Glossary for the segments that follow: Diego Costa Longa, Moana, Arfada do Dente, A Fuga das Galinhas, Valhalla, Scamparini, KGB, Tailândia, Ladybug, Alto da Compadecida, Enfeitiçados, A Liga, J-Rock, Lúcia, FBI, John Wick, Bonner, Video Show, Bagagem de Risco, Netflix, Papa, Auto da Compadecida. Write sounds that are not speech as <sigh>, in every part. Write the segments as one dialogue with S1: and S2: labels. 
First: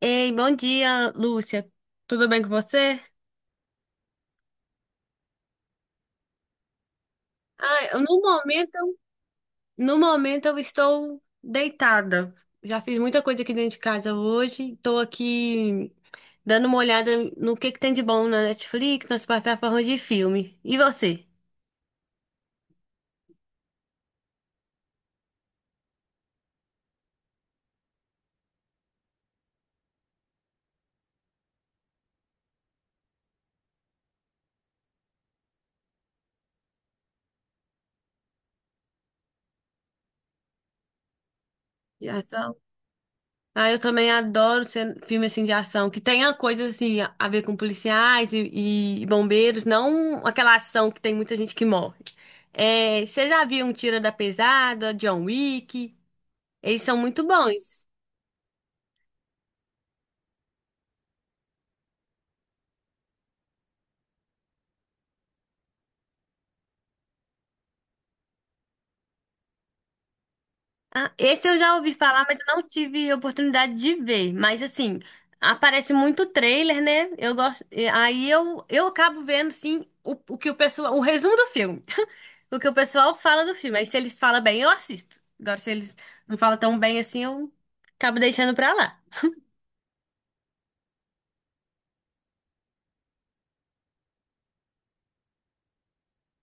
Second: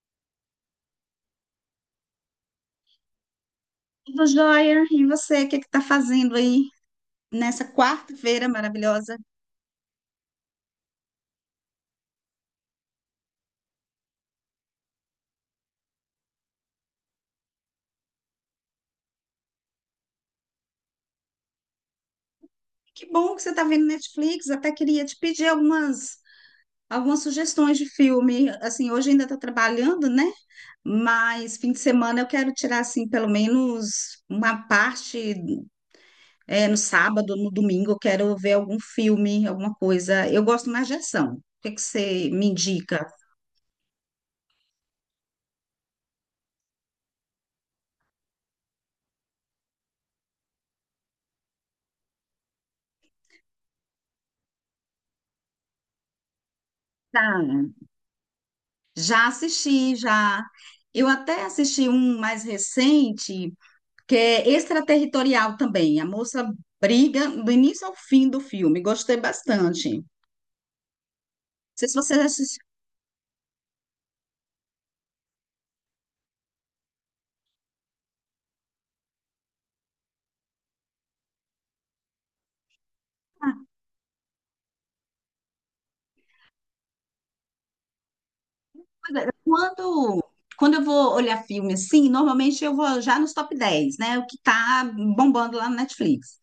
S1: Ei, bom dia, Lúcia. Tudo bem com você?
S2: Tudo jóia, e você, o que está fazendo aí nessa
S1: No
S2: quarta-feira
S1: momento,
S2: maravilhosa?
S1: no momento eu estou deitada. Já fiz muita coisa aqui dentro de casa hoje. Estou aqui dando uma olhada no que tem de bom na Netflix, nas plataformas de filme. E você?
S2: Que bom que você está vendo Netflix, até queria te pedir algumas sugestões de filme. Assim, hoje ainda tô trabalhando, né? Mas fim de semana eu quero tirar assim pelo menos uma parte no sábado, no domingo, eu quero ver algum filme, alguma coisa. Eu gosto mais de ação. O que que
S1: Já
S2: você me
S1: são.
S2: indica?
S1: Ah, eu também adoro filme assim de ação, que tenha coisas assim a ver com policiais e bombeiros, não aquela ação que tem muita gente que morre. É, você já viu um Tira da Pesada, John Wick? Eles são
S2: Tá.
S1: muito bons.
S2: Já assisti, já. Eu até assisti um mais recente que é extraterritorial também. A moça briga do início ao fim do filme. Gostei bastante. Não
S1: Ah, esse eu já
S2: sei
S1: ouvi
S2: se vocês
S1: falar, mas eu não
S2: assistiram.
S1: tive oportunidade de ver. Mas assim, aparece muito trailer, né? Eu gosto. Aí eu acabo vendo sim o que o pessoal, o resumo do filme. O que o pessoal fala do filme. Aí se eles falam bem, eu assisto. Agora, se eles não falam tão bem assim, eu acabo deixando pra lá.
S2: mas, é, Quando, quando eu vou olhar filme assim, normalmente eu vou já nos top 10, né? O que tá bombando lá no Netflix.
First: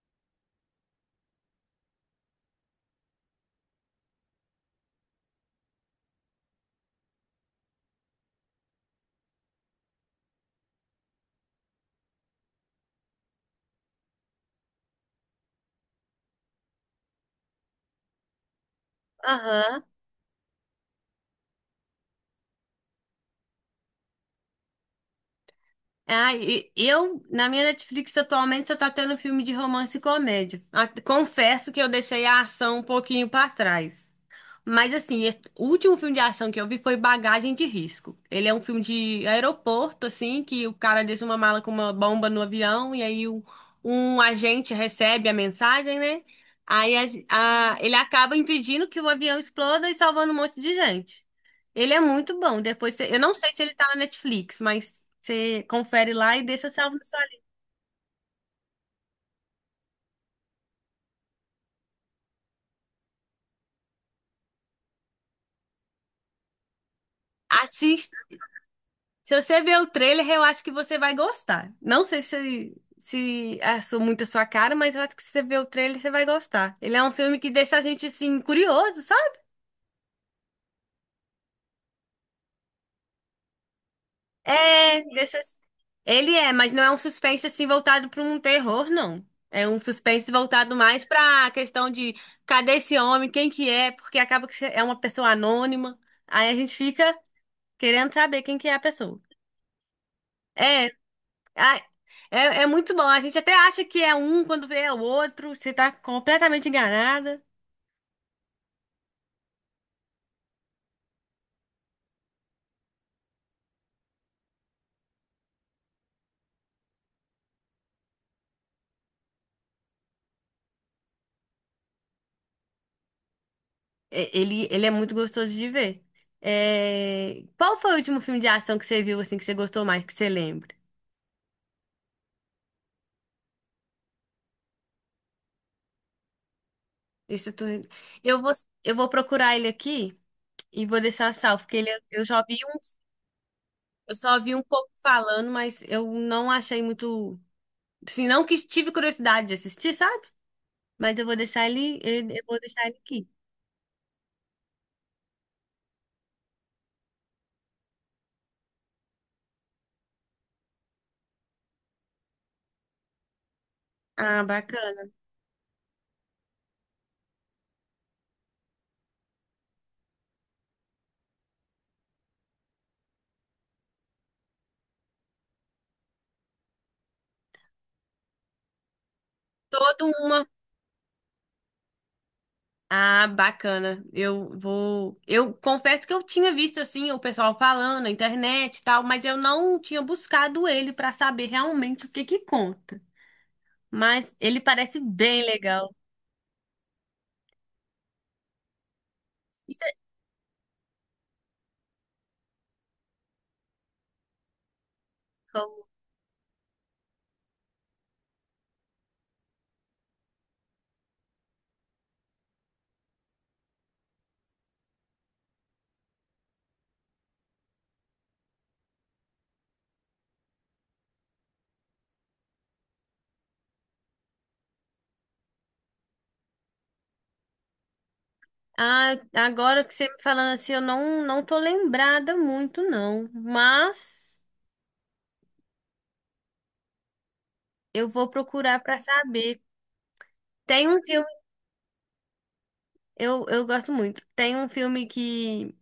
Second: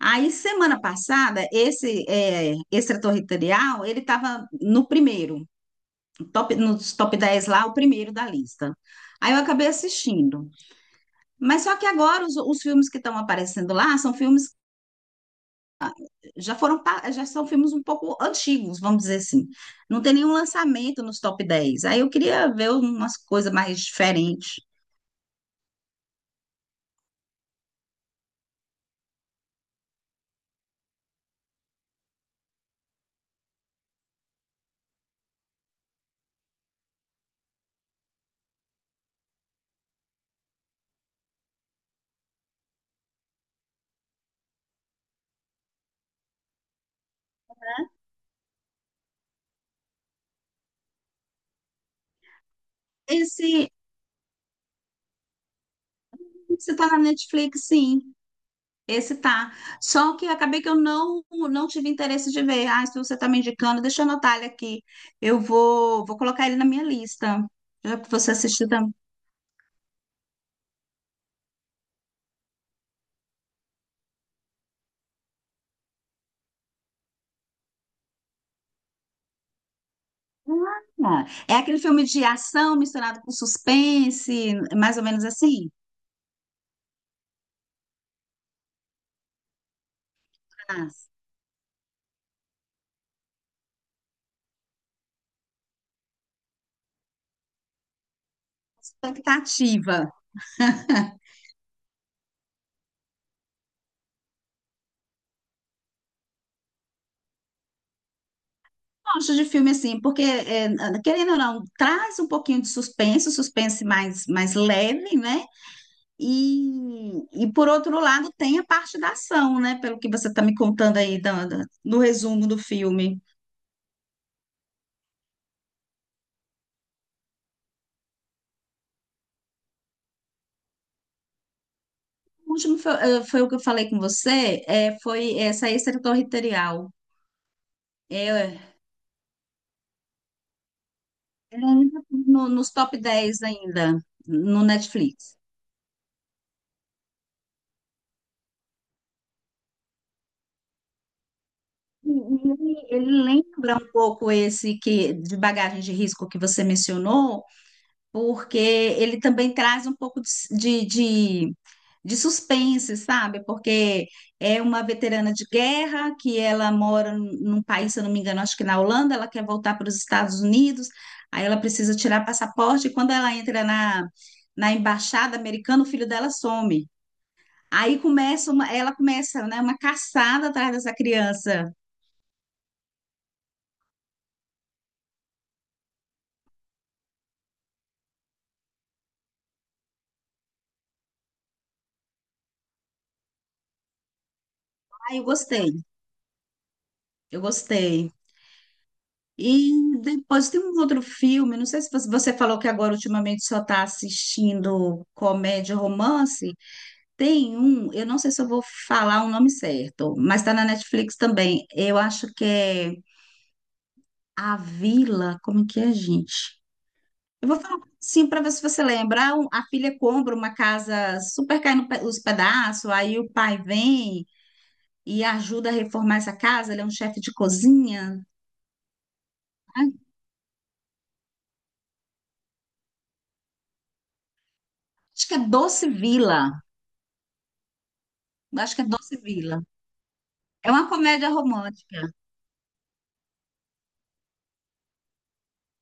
S2: Aí, semana passada, esse, extraterritorial, ele estava no primeiro, top, nos top 10 lá, o primeiro da lista. Aí eu acabei assistindo. Mas só que agora os filmes que estão aparecendo lá são filmes já foram, já são filmes um pouco antigos, vamos dizer assim.
S1: Aham.
S2: Não tem nenhum lançamento nos top 10. Aí eu queria ver umas coisas mais diferentes.
S1: Na minha Netflix atualmente, só tá tendo filme de romance e comédia. Ah, confesso que eu deixei a ação um pouquinho pra trás. O último filme de ação que eu vi foi Bagagem de Risco. Ele é um filme de aeroporto, assim, que o cara deixa uma mala com uma bomba no avião e um agente recebe a mensagem, né? Ele acaba impedindo que o avião exploda e salvando um monte de gente. Ele é muito bom. Eu não sei se
S2: Esse,
S1: ele tá na Netflix, mas você confere lá e deixa
S2: esse tá
S1: salvo
S2: na
S1: no seu.
S2: Netflix, sim. Esse tá. Só que acabei que eu não tive interesse de ver. Ah, se você tá me indicando, deixa eu anotar ele aqui. Eu vou colocar ele na minha lista. Já que você assistiu também.
S1: Se você ver o trailer, eu acho que você vai gostar. Não sei se muito a sua cara, mas eu acho que se você ver o trailer, você vai gostar. Ele é um filme que deixa a gente, assim, curioso, sabe?
S2: Ah, é aquele filme de ação misturado com suspense, mais
S1: É,
S2: ou menos
S1: deixa...
S2: assim.
S1: Ele é, mas não é um suspense, assim, voltado para um terror, não. É um suspense voltado
S2: Ah,
S1: mais para a questão de cadê esse homem, quem que é, porque acaba que você é uma pessoa anônima. Aí a gente fica querendo saber quem que é a pessoa.
S2: expectativa.
S1: É, Ah, É, é muito bom. A gente até acha que é um, quando vê é o outro. Você tá completamente enganada.
S2: Gosto de filme assim, porque, querendo ou não, traz um pouquinho de suspense mais leve, né? E, e, por outro lado, tem a parte da ação, né? Pelo que você está me contando aí no resumo do filme.
S1: Ele, ele é muito gostoso de ver. É, qual foi o último filme de ação que você viu assim que você gostou mais, que você lembra?
S2: O último foi o que eu falei com você, foi essa extraterritorial.
S1: Isso tu...
S2: É,
S1: Eu vou,
S2: é,
S1: eu vou procurar ele aqui e vou deixar salvo,
S2: ele
S1: porque
S2: ainda tá
S1: eu já
S2: no,
S1: vi
S2: nos
S1: uns,
S2: top 10 ainda,
S1: eu só vi um
S2: no
S1: pouco
S2: Netflix.
S1: falando, mas eu não achei muito, assim, não que tive curiosidade de assistir, sabe? Mas eu vou deixar ele,
S2: E
S1: ele- eu vou
S2: Ele,
S1: deixar ele
S2: ele
S1: aqui.
S2: lembra um pouco esse que de bagagem de risco que você mencionou, porque ele também traz um pouco de, de, de suspense, sabe? Porque
S1: Ah,
S2: é uma
S1: bacana.
S2: veterana de guerra que ela mora num país, se eu não me engano, acho que na Holanda, ela quer voltar para os Estados Unidos, aí ela precisa tirar passaporte, e quando ela entra na embaixada americana, o filho dela some. Aí ela começa, né, uma
S1: Toda uma
S2: caçada atrás dessa criança.
S1: Ah, bacana. Eu vou. Eu confesso que eu tinha visto assim o pessoal falando na internet e tal, mas eu não tinha buscado ele pra saber realmente o que que conta. Mas ele parece
S2: Aí eu
S1: bem
S2: gostei,
S1: legal.
S2: eu gostei.
S1: Isso é-
S2: E depois tem um outro filme, não sei se você falou que agora ultimamente só está assistindo comédia, romance. Tem um, eu não sei se eu vou falar o nome certo, mas está na Netflix também. Eu acho que é A Vila, como é que é, gente? Eu vou falar sim para ver se você lembra. Ah, a filha compra uma casa super caindo os pedaços, aí o pai vem e ajuda a reformar essa casa. Ele é um chefe de cozinha.
S1: Ah, agora
S2: Ai,
S1: que você me falando assim, eu não tô lembrada muito não, mas
S2: acho que é Doce Vila.
S1: eu vou
S2: Acho
S1: procurar
S2: que é
S1: pra
S2: Doce
S1: saber.
S2: Vila. É
S1: Tem
S2: uma
S1: um filme,
S2: comédia romântica.
S1: Eu gosto muito. Tem um filme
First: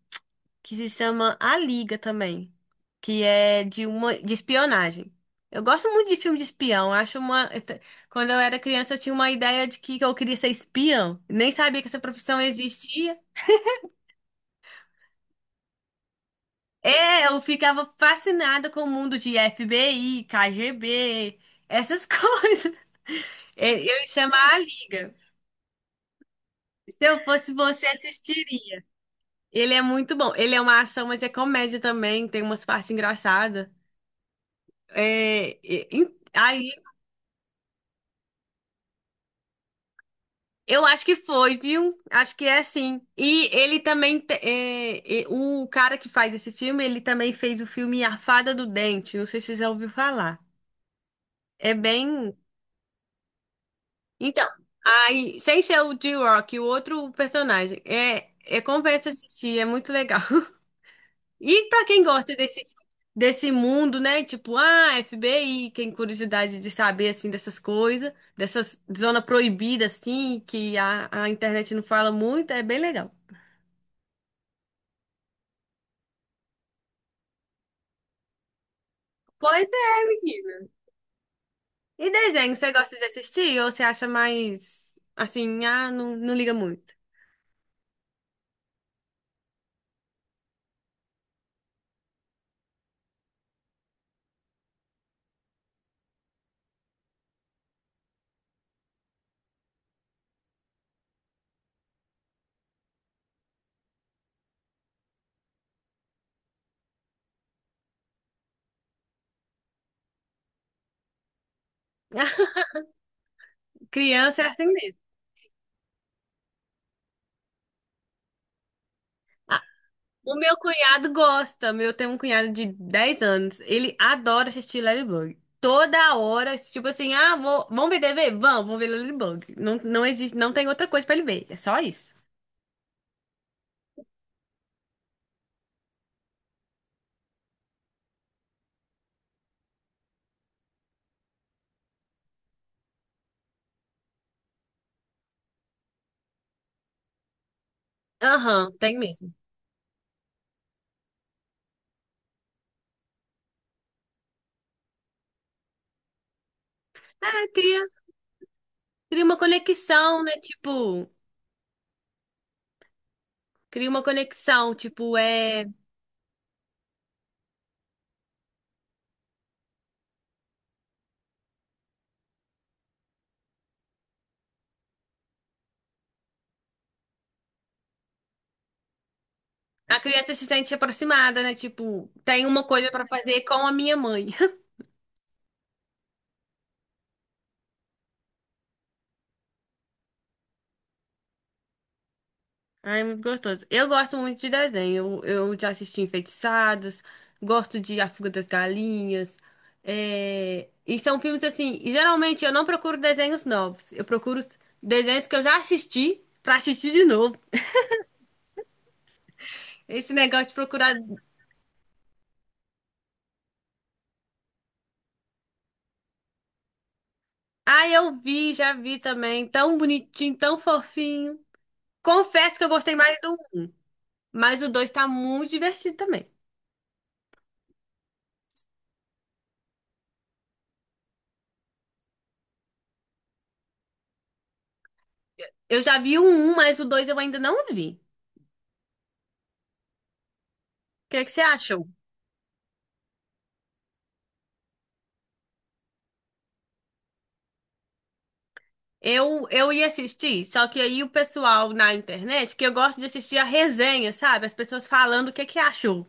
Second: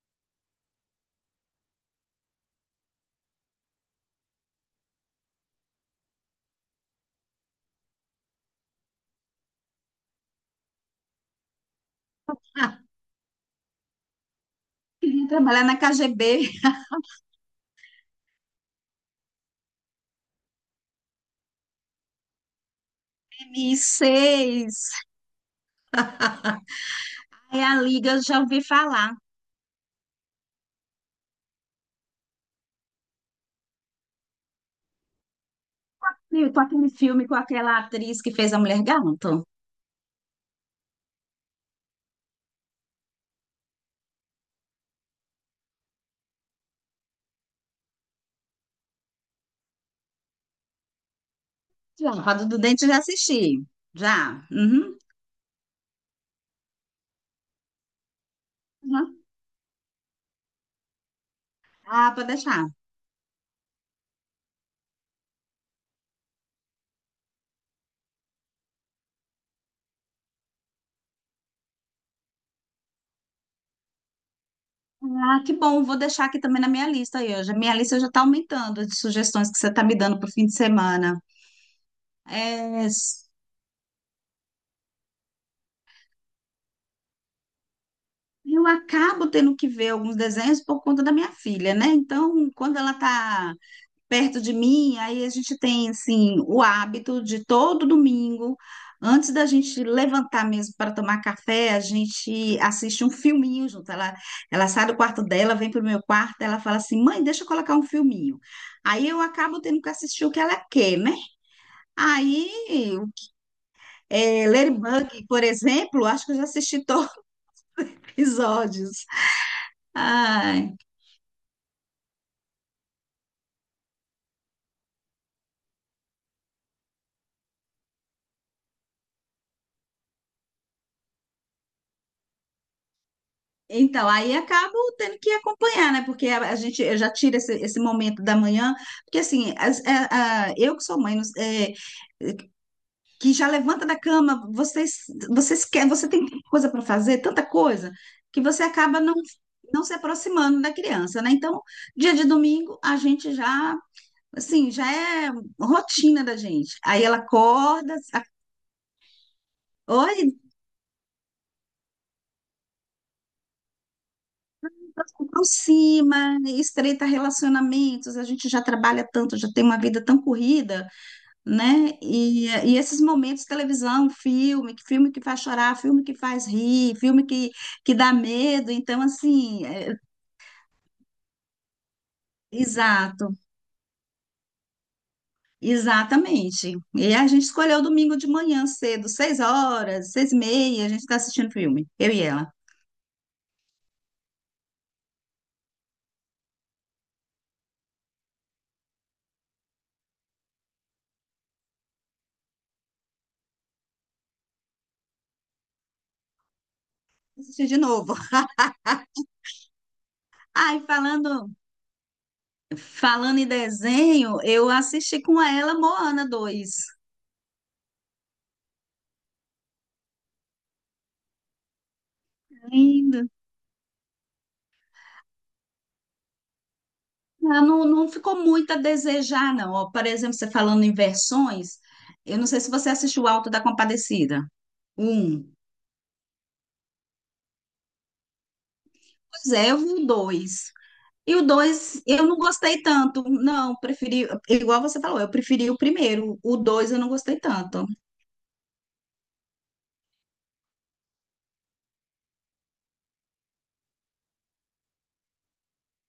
S1: que se chama A Liga também, que é de uma de espionagem. Eu gosto muito de filme de espião. Eu acho uma <laughs> quando eu era criança eu tinha uma ideia de que eu queria ser espião. Nem sabia que essa profissão
S2: Ah,
S1: existia.
S2: queria trabalhar na KGB,
S1: É, eu ficava fascinada com o mundo de FBI, KGB, essas <laughs> coisas. Ele chama A
S2: MI6.
S1: Liga. Se eu fosse
S2: Aí a
S1: você,
S2: Liga já ouvi
S1: assistiria.
S2: falar.
S1: Ele é muito bom. Ele é uma ação, mas é comédia também. Tem umas partes engraçadas. É, e- e-
S2: Meu, com
S1: ai,
S2: aquele filme com aquela atriz que fez a Mulher Gato.
S1: Eu acho que foi, viu? Acho que é sim. E ele também, o cara que faz esse filme, ele também fez o filme Arfada do Dente. Não sei se você já ouviu falar. É
S2: Já.
S1: bem.
S2: Roda do Dente já assisti. Já.
S1: Então,
S2: Uhum.
S1: aí, sem ser o J-Rock, o outro personagem. Compensa
S2: Uhum.
S1: assistir, é muito legal. <laughs> E pra quem
S2: Ah, pode
S1: gosta
S2: deixar.
S1: desse mundo, né? Tipo, ah, FBI, quem curiosidade de saber assim dessas coisas, dessas zona proibida assim, que a internet não fala muito, é bem legal.
S2: Ah, que bom. Vou deixar aqui também na minha lista aí hoje. A minha lista já está aumentando de sugestões que
S1: Pois
S2: você está me
S1: é,
S2: dando para o fim de
S1: menina.
S2: semana.
S1: E desenho, você
S2: É,
S1: gosta de assistir ou você acha mais assim, ah, não, não liga muito?
S2: eu acabo tendo que ver alguns desenhos por conta da minha filha, né? Então, quando ela está perto de mim, aí a gente tem assim o hábito de todo domingo, antes da gente levantar mesmo para tomar café, a gente assiste um filminho junto. Ela sai do quarto dela, vem para o meu quarto, ela fala assim: "Mãe, deixa eu colocar um filminho". Aí eu acabo tendo que assistir o que ela quer, né? Aí,
S1: <laughs> Criança é assim mesmo.
S2: Ladybug, por exemplo, acho que eu já assisti <laughs> todos os episódios.
S1: O meu
S2: Ai.
S1: cunhado gosta. Meu, tem um cunhado de 10 anos. Ele adora assistir Ladybug. Toda hora, tipo assim, ah, vou, vamos ver TV? Vamos, vamos ver Ladybug. Não, não existe, não tem outra coisa pra ele ver. É só isso.
S2: Então, aí acabo tendo que acompanhar, né? Porque a gente eu já tira esse momento da manhã, porque assim, eu que sou mãe, que já levanta da cama, vocês quer, você tem tanta coisa para fazer, tanta coisa, que você
S1: Aham, tem
S2: acaba não,
S1: mesmo.
S2: não se aproximando da criança, né? Então, dia de domingo, a gente já, assim, já é rotina da gente. Aí ela
S1: Ah, cria,
S2: acorda,
S1: Cria uma
S2: oi,
S1: conexão, né? Tipo, cria uma conexão, tipo, é
S2: aproxima, estreita relacionamentos, a gente já trabalha tanto, já tem uma vida tão corrida, né? E esses momentos, televisão, filme que faz chorar, filme que faz rir, filme que dá medo. Então, assim,
S1: a criança se sente aproximada, né? Tipo, tem uma coisa pra
S2: exato,
S1: fazer com a minha mãe. <laughs>
S2: exatamente. E a gente escolheu domingo de manhã cedo, 6 horas, 6h30, a gente está assistindo filme, eu e ela.
S1: Ai, muito gostoso. Eu gosto muito de desenho. Eu já assisti Enfeitiçados, gosto de A Fuga das Galinhas. E são filmes assim. Geralmente eu não procuro desenhos novos. Eu procuro os desenhos que eu já assisti pra assistir de novo.
S2: Assistir de novo.
S1: Esse negócio de
S2: Ai,
S1: procurar.
S2: falando em desenho, eu assisti com ela Moana 2.
S1: Ah, eu vi, já vi também. Tão bonitinho, tão fofinho. Confesso que eu gostei mais
S2: Lindo.
S1: do um, mas o dois tá muito divertido também.
S2: Ah, não, não ficou muito a desejar, não. Ó, por exemplo, você falando em versões, eu não sei se você assistiu o Alto da Compadecida. Um.
S1: Eu já vi o um, mas o dois eu ainda não vi.
S2: Pois é, eu vi o dois.
S1: O que é que
S2: E
S1: você
S2: o
S1: achou?
S2: dois, eu não gostei tanto. Não, preferi, igual você falou, eu preferi o primeiro. O dois eu não gostei tanto.
S1: Eu ia assistir, só que aí o pessoal na internet, que eu gosto de assistir a resenha, sabe? As pessoas falando o que é que achou.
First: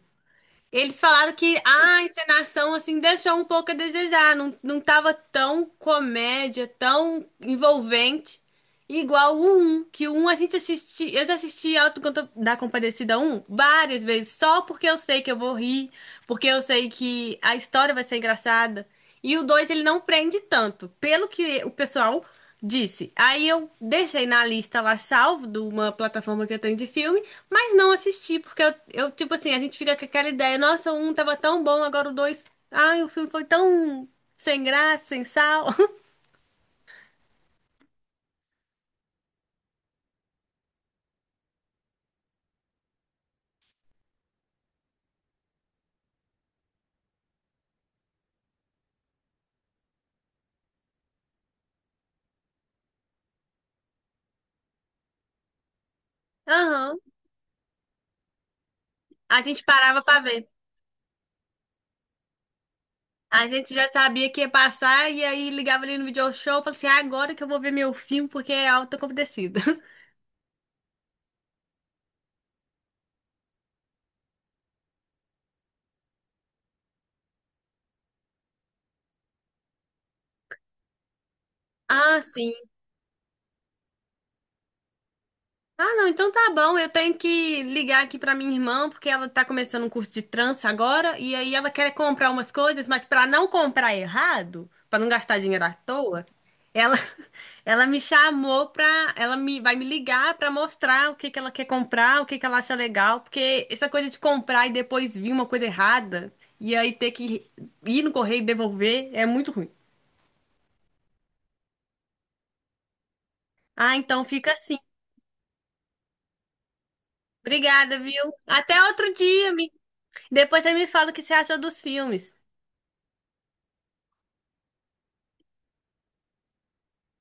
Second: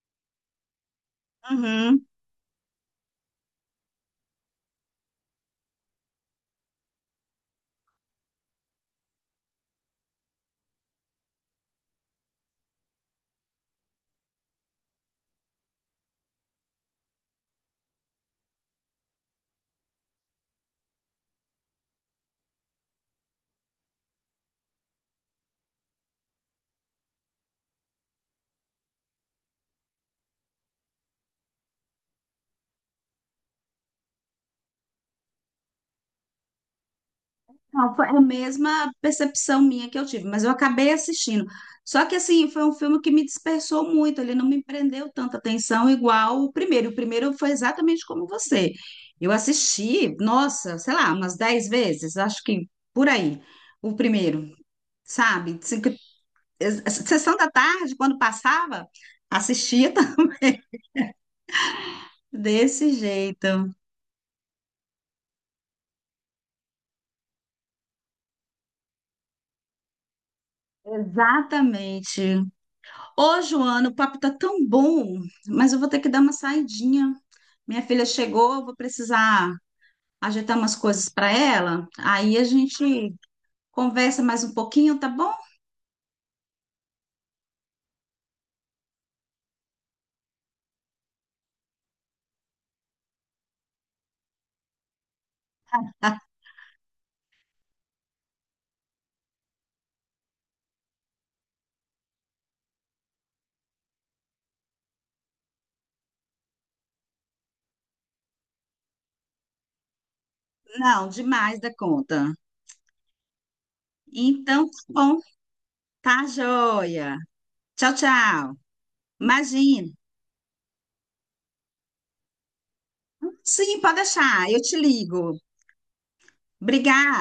S1: Eles falaram que ah, a
S2: Uhum.
S1: encenação, assim, deixou um pouco a desejar. Não tava tão comédia, tão envolvente. Igual o 1, que o 1 a gente assiste, eu já assisti Auto da Compadecida um várias vezes, só porque eu sei que eu vou rir, porque eu sei que a história vai ser engraçada. E o 2 ele não prende tanto, pelo que o pessoal disse. Aí eu deixei na lista lá salvo de uma plataforma que eu tenho de filme, mas não assisti, porque tipo assim, a gente fica com aquela ideia, nossa, o 1 tava tão bom, agora o 2, ai, o filme foi tão sem graça, sem sal. <laughs>
S2: Não, foi a mesma percepção minha que eu tive, mas eu acabei assistindo. Só que assim, foi um filme que me dispersou muito, ele não me prendeu tanta atenção igual o primeiro. O primeiro foi exatamente como você. Eu assisti, nossa, sei lá, umas 10 vezes, acho que por aí, o primeiro, sabe?
S1: Aham.
S2: Sessão da tarde, quando passava,
S1: A gente
S2: assistia
S1: parava pra
S2: <laughs>
S1: ver.
S2: desse
S1: A
S2: jeito.
S1: gente já sabia que ia passar e aí ligava ali no video show, e falava assim: "Ah, agora que eu vou ver meu filme porque é alta compadecida." <laughs>
S2: Exatamente. Ô, Joana, o papo tá tão bom, mas eu vou ter que dar uma saidinha. Minha filha chegou, eu vou precisar ajeitar umas coisas para ela.
S1: Ah,
S2: Aí a
S1: sim.
S2: gente conversa mais um pouquinho, tá bom?
S1: Ah, não, então tá bom. Eu tenho que ligar aqui pra minha irmã, porque ela tá começando um curso de trança agora, e aí ela quer comprar umas coisas, mas pra não comprar errado, pra não gastar dinheiro à toa, ela <laughs> ela me chamou pra, ela me vai me ligar pra mostrar o que que ela quer comprar, o que que ela acha legal, porque essa coisa de comprar e depois vir uma coisa errada, e aí ter que ir no correio e devolver é muito ruim.
S2: Não, demais da conta.
S1: Ah, então fica
S2: Então,
S1: assim.
S2: tá bom, tá joia. Tchau,
S1: Obrigada, viu?
S2: tchau.
S1: Até outro dia,
S2: Imagina.
S1: depois você me fala o que você achou dos filmes.
S2: Sim, pode deixar, eu te ligo. Obrigada.